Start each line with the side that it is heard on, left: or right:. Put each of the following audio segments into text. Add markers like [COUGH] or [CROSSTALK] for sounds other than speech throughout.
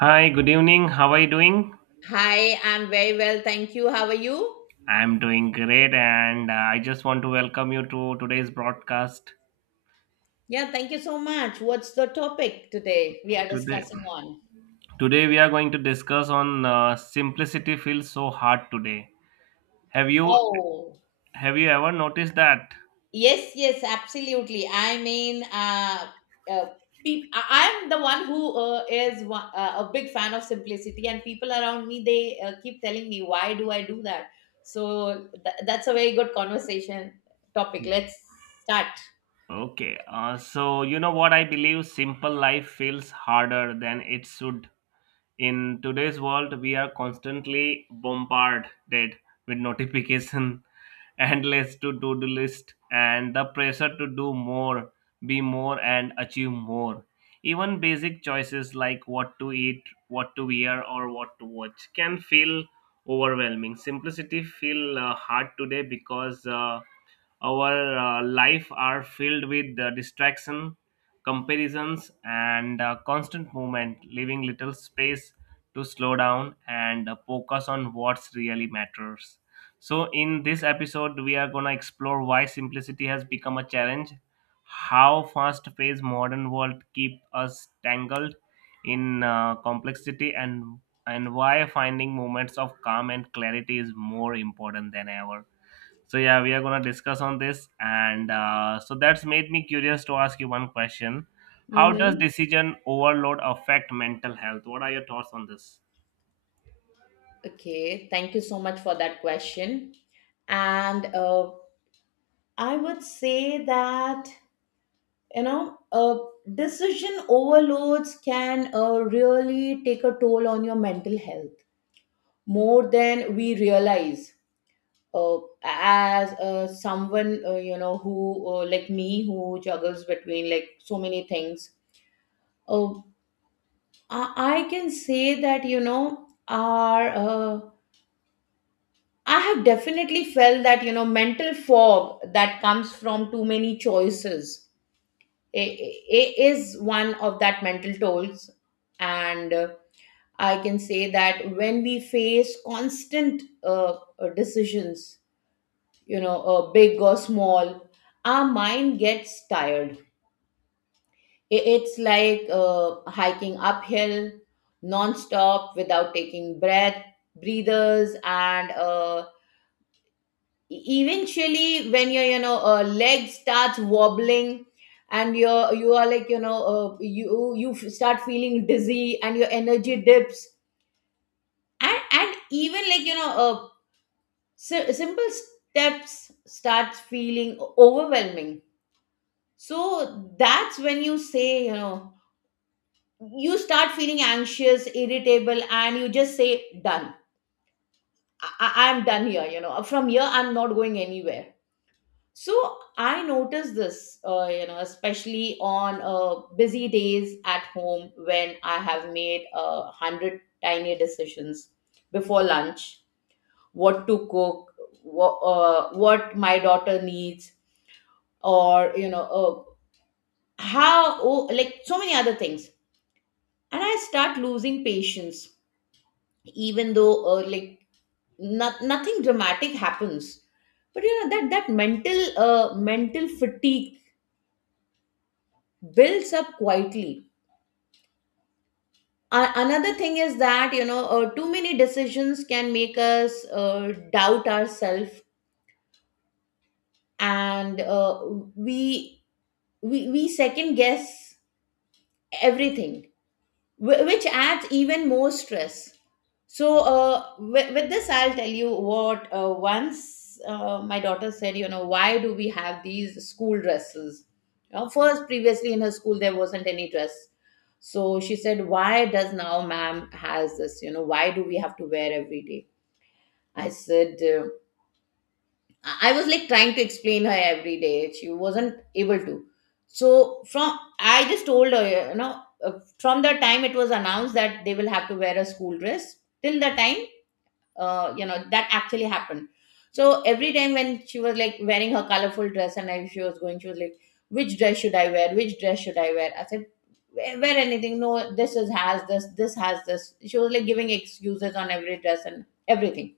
right: Hi, good evening. How are you doing?
left: Hi, I'm very well. Thank you. How are you?
right: I'm doing great, and I just want to welcome you to today's broadcast.
left: Yeah, thank you so much. What's the topic today we are
right: Today,
left: discussing on?
right: today we are going to discuss on simplicity feels so hard today. Have you
left: Oh,
right: have you ever noticed that?
left: yes, yes, absolutely. I mean, uh, I'm the one who a big fan of simplicity, and people around me, they keep telling me, "Why do I do that?" So that's a very good conversation topic. Let's start.
right: Okay, so you know what, I believe simple life feels harder than it should. In today's world, we are constantly bombarded with notification, [LAUGHS] endless to-do list, and the pressure to do more, be more, and achieve more. Even basic choices like what to eat, what to wear, or what to watch can feel overwhelming. Simplicity feel hard today because our life are filled with distraction, comparisons, and constant movement, leaving little space to slow down and focus on what really matters. So in this episode we are going to explore why simplicity has become a challenge, how fast paced modern world keep us tangled in complexity, and why finding moments of calm and clarity is more important than ever. So yeah, we are gonna discuss on this, and so that's made me curious to ask you one question: How does
left: Mm-hmm.
right: decision overload affect mental health? What are your thoughts on this?
left: Okay, thank you so much for that question. And I would say that you know, uh, decision overloads can really take a toll on your mental health, more than we realize. Uh, as someone you know who like me, who juggles between like so many things, uh, I can say that you know our I have definitely felt that mental fog that comes from too many choices. It is one of that mental tolls, and I can say that when we face constant decisions, big or small, our mind gets tired. It's like hiking uphill non-stop without taking breathers. And E-, eventually when your leg starts wobbling and you are like, you start feeling dizzy and your energy dips, and even like, simple steps starts feeling overwhelming. So that's when, you say you know, you start feeling anxious, irritable, and you just say done. I'm done here. From here, I'm not going anywhere. So I notice this, especially on busy days at home, when I have made a hundred tiny decisions before lunch: what to cook, what my daughter needs, or like so many other things, and I start losing patience, even though like, nothing dramatic happens, but you know, that mental fatigue builds up quietly. Another thing is that, too many decisions can make us doubt ourselves, and uh, we, we we second guess everything, which adds even more stress. So, with this, I'll tell you what, once, my daughter said, you know, "Why do we have these school dresses?" You know, first, previously, in her school, there wasn't any dress. So she said, "Why does now ma'am has this? You know, why do we have to wear every day?" I said, I was like trying to explain her every day. She wasn't able to. So from, I just told her, you know, from the time it was announced that they will have to wear a school dress till the time, you know, that actually happened. So every time when she was like wearing her colorful dress and I, she was going, she was like, "Which dress should I wear? Which dress should I wear?" I said, wear anything. No, this is has this. This has this. She was like giving excuses on every dress and everything.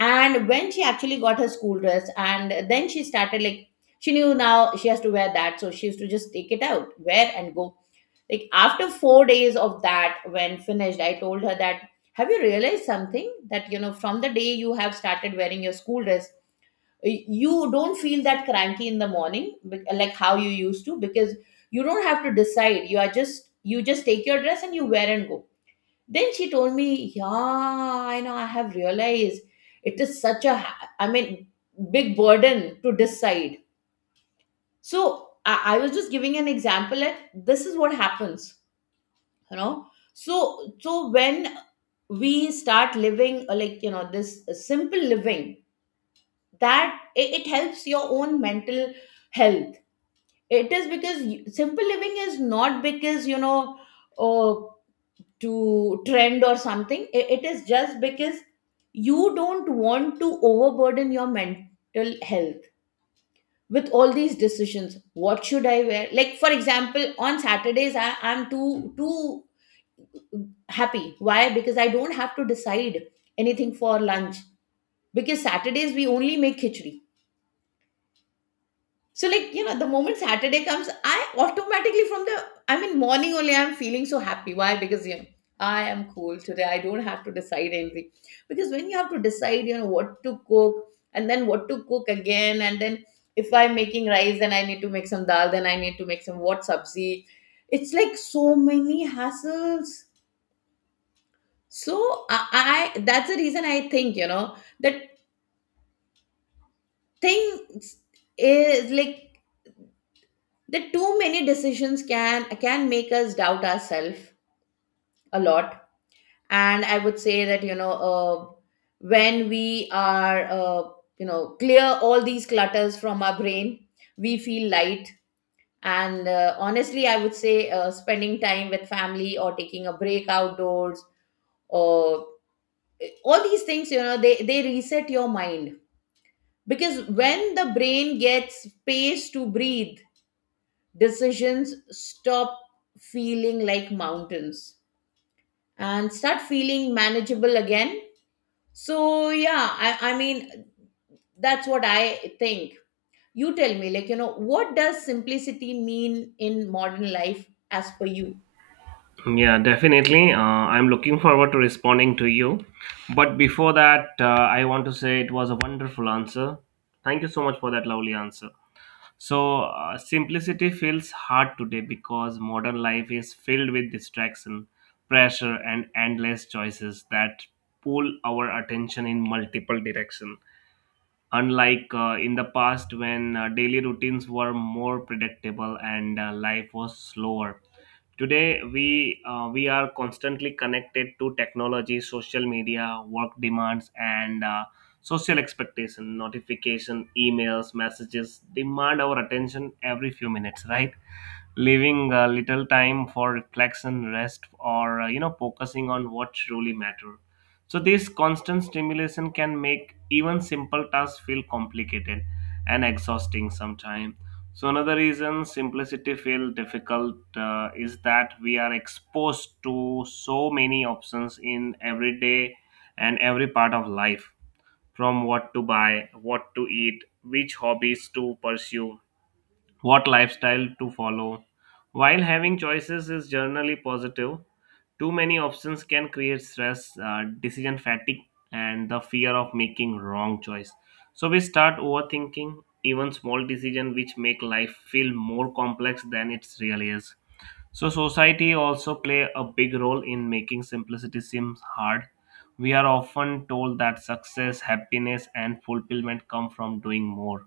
left: And when she actually got her school dress and then she started like, she knew now she has to wear that, so she used to just take it out, wear, and go. Like after 4 days of that, when finished, I told her that, have you realized something, that you know, from the day you have started wearing your school dress, you don't feel that cranky in the morning, like how you used to, because you don't have to decide. You are just, you just take your dress and you wear and go. Then she told me, "Yeah, I know, I have realized it is such a, I mean, big burden to decide." So I was just giving an example that this is what happens, you know. So when we start living, like, you know, this simple living, that it helps your own mental health. It is because you, simple living is not because, you know, uh, to trend or something. It is just because you don't want to overburden your mental health with all these decisions. What should I wear? Like, for example, on Saturdays, I'm too happy. Why? Because I don't have to decide anything for lunch, because Saturdays we only make khichdi. So, like, you know, the moment Saturday comes, I automatically from the, I mean, morning only, I'm feeling so happy. Why? Because, you know, I am cool today. I don't have to decide anything. Because when you have to decide, you know, what to cook, and then what to cook again, and then if I'm making rice, then I need to make some dal, then I need to make some what sabzi. It's like so many hassles. So, I that's the reason I think, you know, that things is like, the too many decisions can make us doubt ourselves a lot. And I would say that, you know, when we are, clear all these clutters from our brain, we feel light. And honestly, I would say spending time with family or taking a break outdoors, or all these things, you know, they reset your mind, because when the brain gets space to breathe, decisions stop feeling like mountains and start feeling manageable again. So, yeah, I mean, that's what I think. You tell me, like, you know, what does simplicity mean in modern life as per you?
right: Yeah, definitely. I'm looking forward to responding to you. But before that, I want to say it was a wonderful answer. Thank you so much for that lovely answer. So, simplicity feels hard today because modern life is filled with distraction, pressure, and endless choices that pull our attention in multiple directions. Unlike in the past, when daily routines were more predictable and life was slower, today, we are constantly connected to technology, social media, work demands, and social expectation. Notification, emails, messages demand our attention every few minutes, right? Leaving little time for reflection, rest, or focusing on what truly matter. So this constant stimulation can make even simple tasks feel complicated and exhausting sometimes. So another reason simplicity feel difficult is that we are exposed to so many options in every day and every part of life, from what to buy, what to eat, which hobbies to pursue, what lifestyle to follow. While having choices is generally positive, too many options can create stress, decision fatigue, and the fear of making wrong choice. So we start overthinking even small decisions, which make life feel more complex than it really is. So society also play a big role in making simplicity seem hard. We are often told that success, happiness, and fulfillment come from doing more,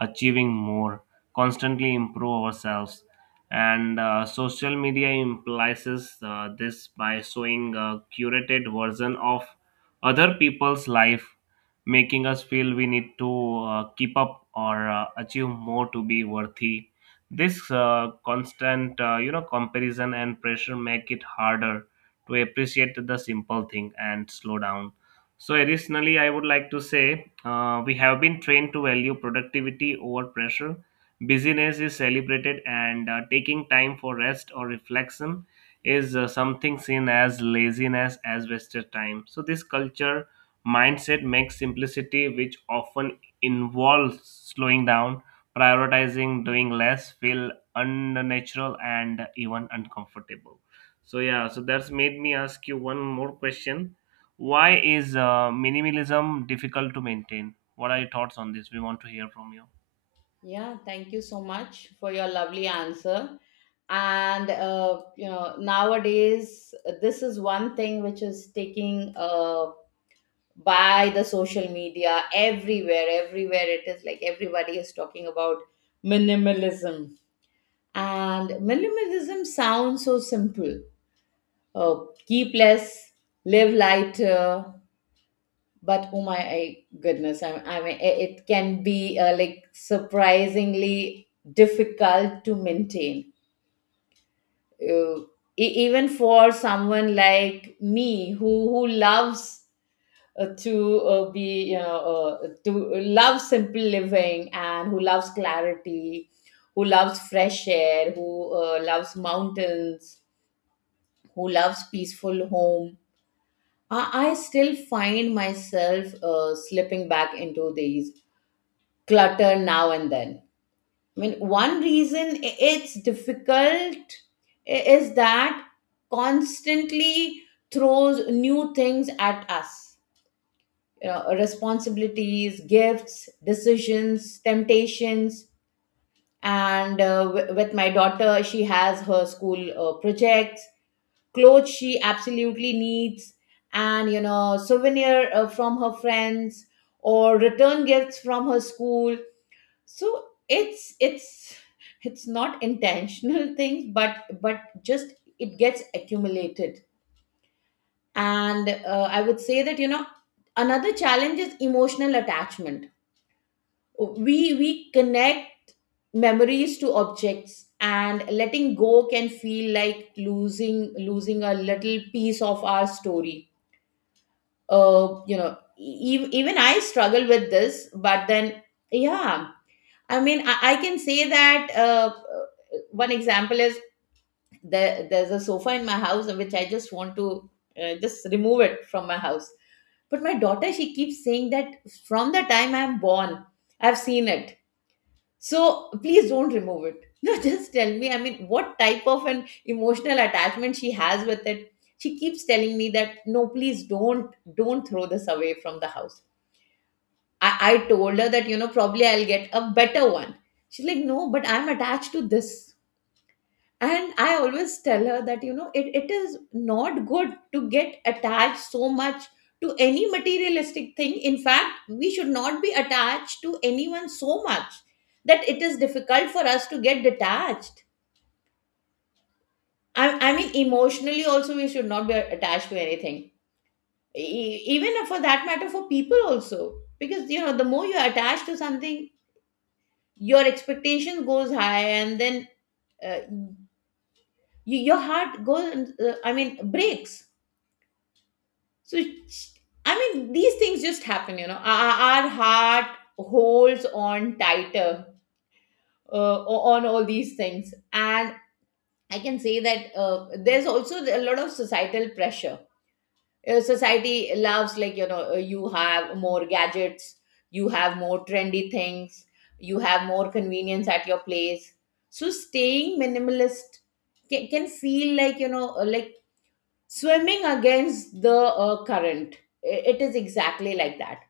right: achieving more, constantly improve ourselves. And social media implies this by showing a curated version of other people's life, making us feel we need to keep up or achieve more to be worthy. This constant comparison and pressure make it harder to appreciate the simple thing and slow down. So additionally I would like to say we have been trained to value productivity over pressure. Busyness is celebrated, and taking time for rest or reflection is something seen as laziness, as wasted time. So this culture mindset makes simplicity, which often involves slowing down, prioritizing, doing less, feel unnatural and even uncomfortable. So yeah, so that's made me ask you one more question. Why is minimalism difficult to maintain? What are your thoughts on this? We want to hear from you.
left: Yeah, thank you so much for your lovely answer. And, you know, nowadays, this is one thing which is taking, by the social media, everywhere, it is like everybody is talking about minimalism. And minimalism sounds so simple: "Oh, keep less, live lighter." But oh my goodness, I mean, it can be like surprisingly difficult to maintain, uh, even for someone like me, who loves to be you know to love simple living and who loves clarity, who loves fresh air, who loves mountains, who loves peaceful home. I still find myself slipping back into these clutter now and then. I mean, one reason it's difficult is that constantly throws new things at us, you know, responsibilities, gifts, decisions, temptations. And with my daughter, she has her school projects, clothes she absolutely needs, and you know, souvenir from her friends, or return gifts from her school. So it's not intentional [LAUGHS] things, but just it gets accumulated. And I would say that, you know, another challenge is emotional attachment. We connect memories to objects, and letting go can feel like losing a little piece of our story. Even I struggle with this, but then, yeah, I mean, I can say that, one example is, there's a sofa in my house which I just want to just remove it from my house, but my daughter, she keeps saying that, "From the time I'm born, I've seen it, so please don't remove it." [LAUGHS] No, just tell me, I mean, what type of an emotional attachment she has with it. She keeps telling me that, "No, please don't throw this away from the house." I told her that, you know, probably I'll get a better one. She's like, "No, but I'm attached to this." And I always tell her that, you know, it is not good to get attached so much to any materialistic thing. In fact, we should not be attached to anyone so much that it is difficult for us to get detached. I mean, emotionally also, we should not be attached to anything, even for that matter, for people also, because you know, the more you're attached to something, your expectation goes high, and then uh, your heart goes, I mean, breaks. So, it's, I mean, these things just happen, you know. Our heart holds on tighter on all these things. And I can say that there's also a lot of societal pressure. Society loves, like, you know, you have more gadgets, you have more trendy things, you have more convenience at your place. So, staying minimalist can feel like, you know, like swimming against the current. It is exactly like that.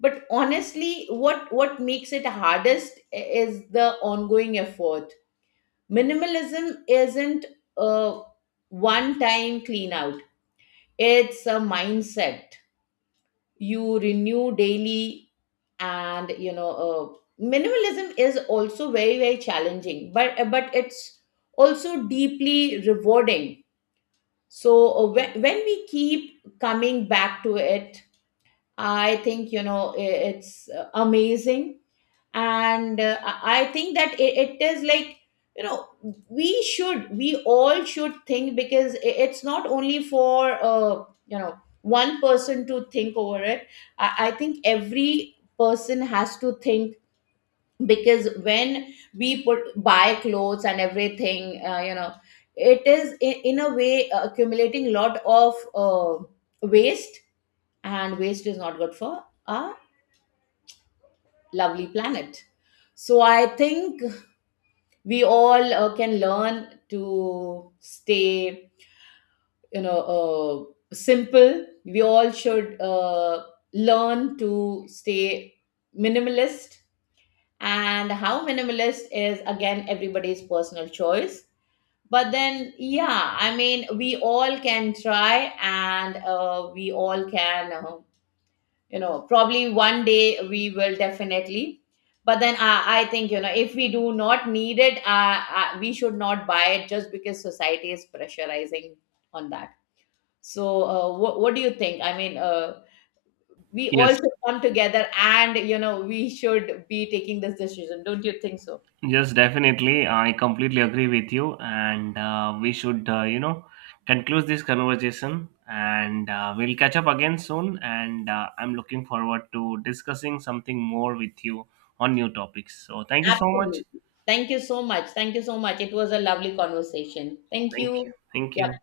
left: But honestly, what makes it hardest is the ongoing effort. Minimalism isn't a one time clean out, it's a mindset you renew daily. And you know, minimalism is also very challenging, but it's also deeply rewarding. So when we keep coming back to it, I think, you know, it's amazing. And I think that it is like, you know, we should, we all should think, because it's not only for, you know, one person to think over it. I think every person has to think, because when we put buy clothes and everything, you know, it is in a way accumulating lot of waste, and waste is not good for our lovely planet. So I think we all can learn to stay, you know, simple. We all should learn to stay minimalist. And how minimalist is again everybody's personal choice, but then yeah, I mean, we all can try, and we all can, probably one day we will definitely. But then I think, you know, if we do not need it, we should not buy it just because society is pressurizing on that. So what do you think? I mean, we all
right: Yes.
left: should come together, and you know, we should be taking this decision, don't you think so?
right: Yes, definitely. I completely agree with you, and we should, you know, conclude this conversation, and we'll catch up again soon. And I'm looking forward to discussing something more with you on new topics. So, thank you so much.
left: Absolutely. Thank you so much. Thank you so much. It was a lovely conversation. Thank
right: Thank you.
left: you.
right: Thank you.
left: Yeah.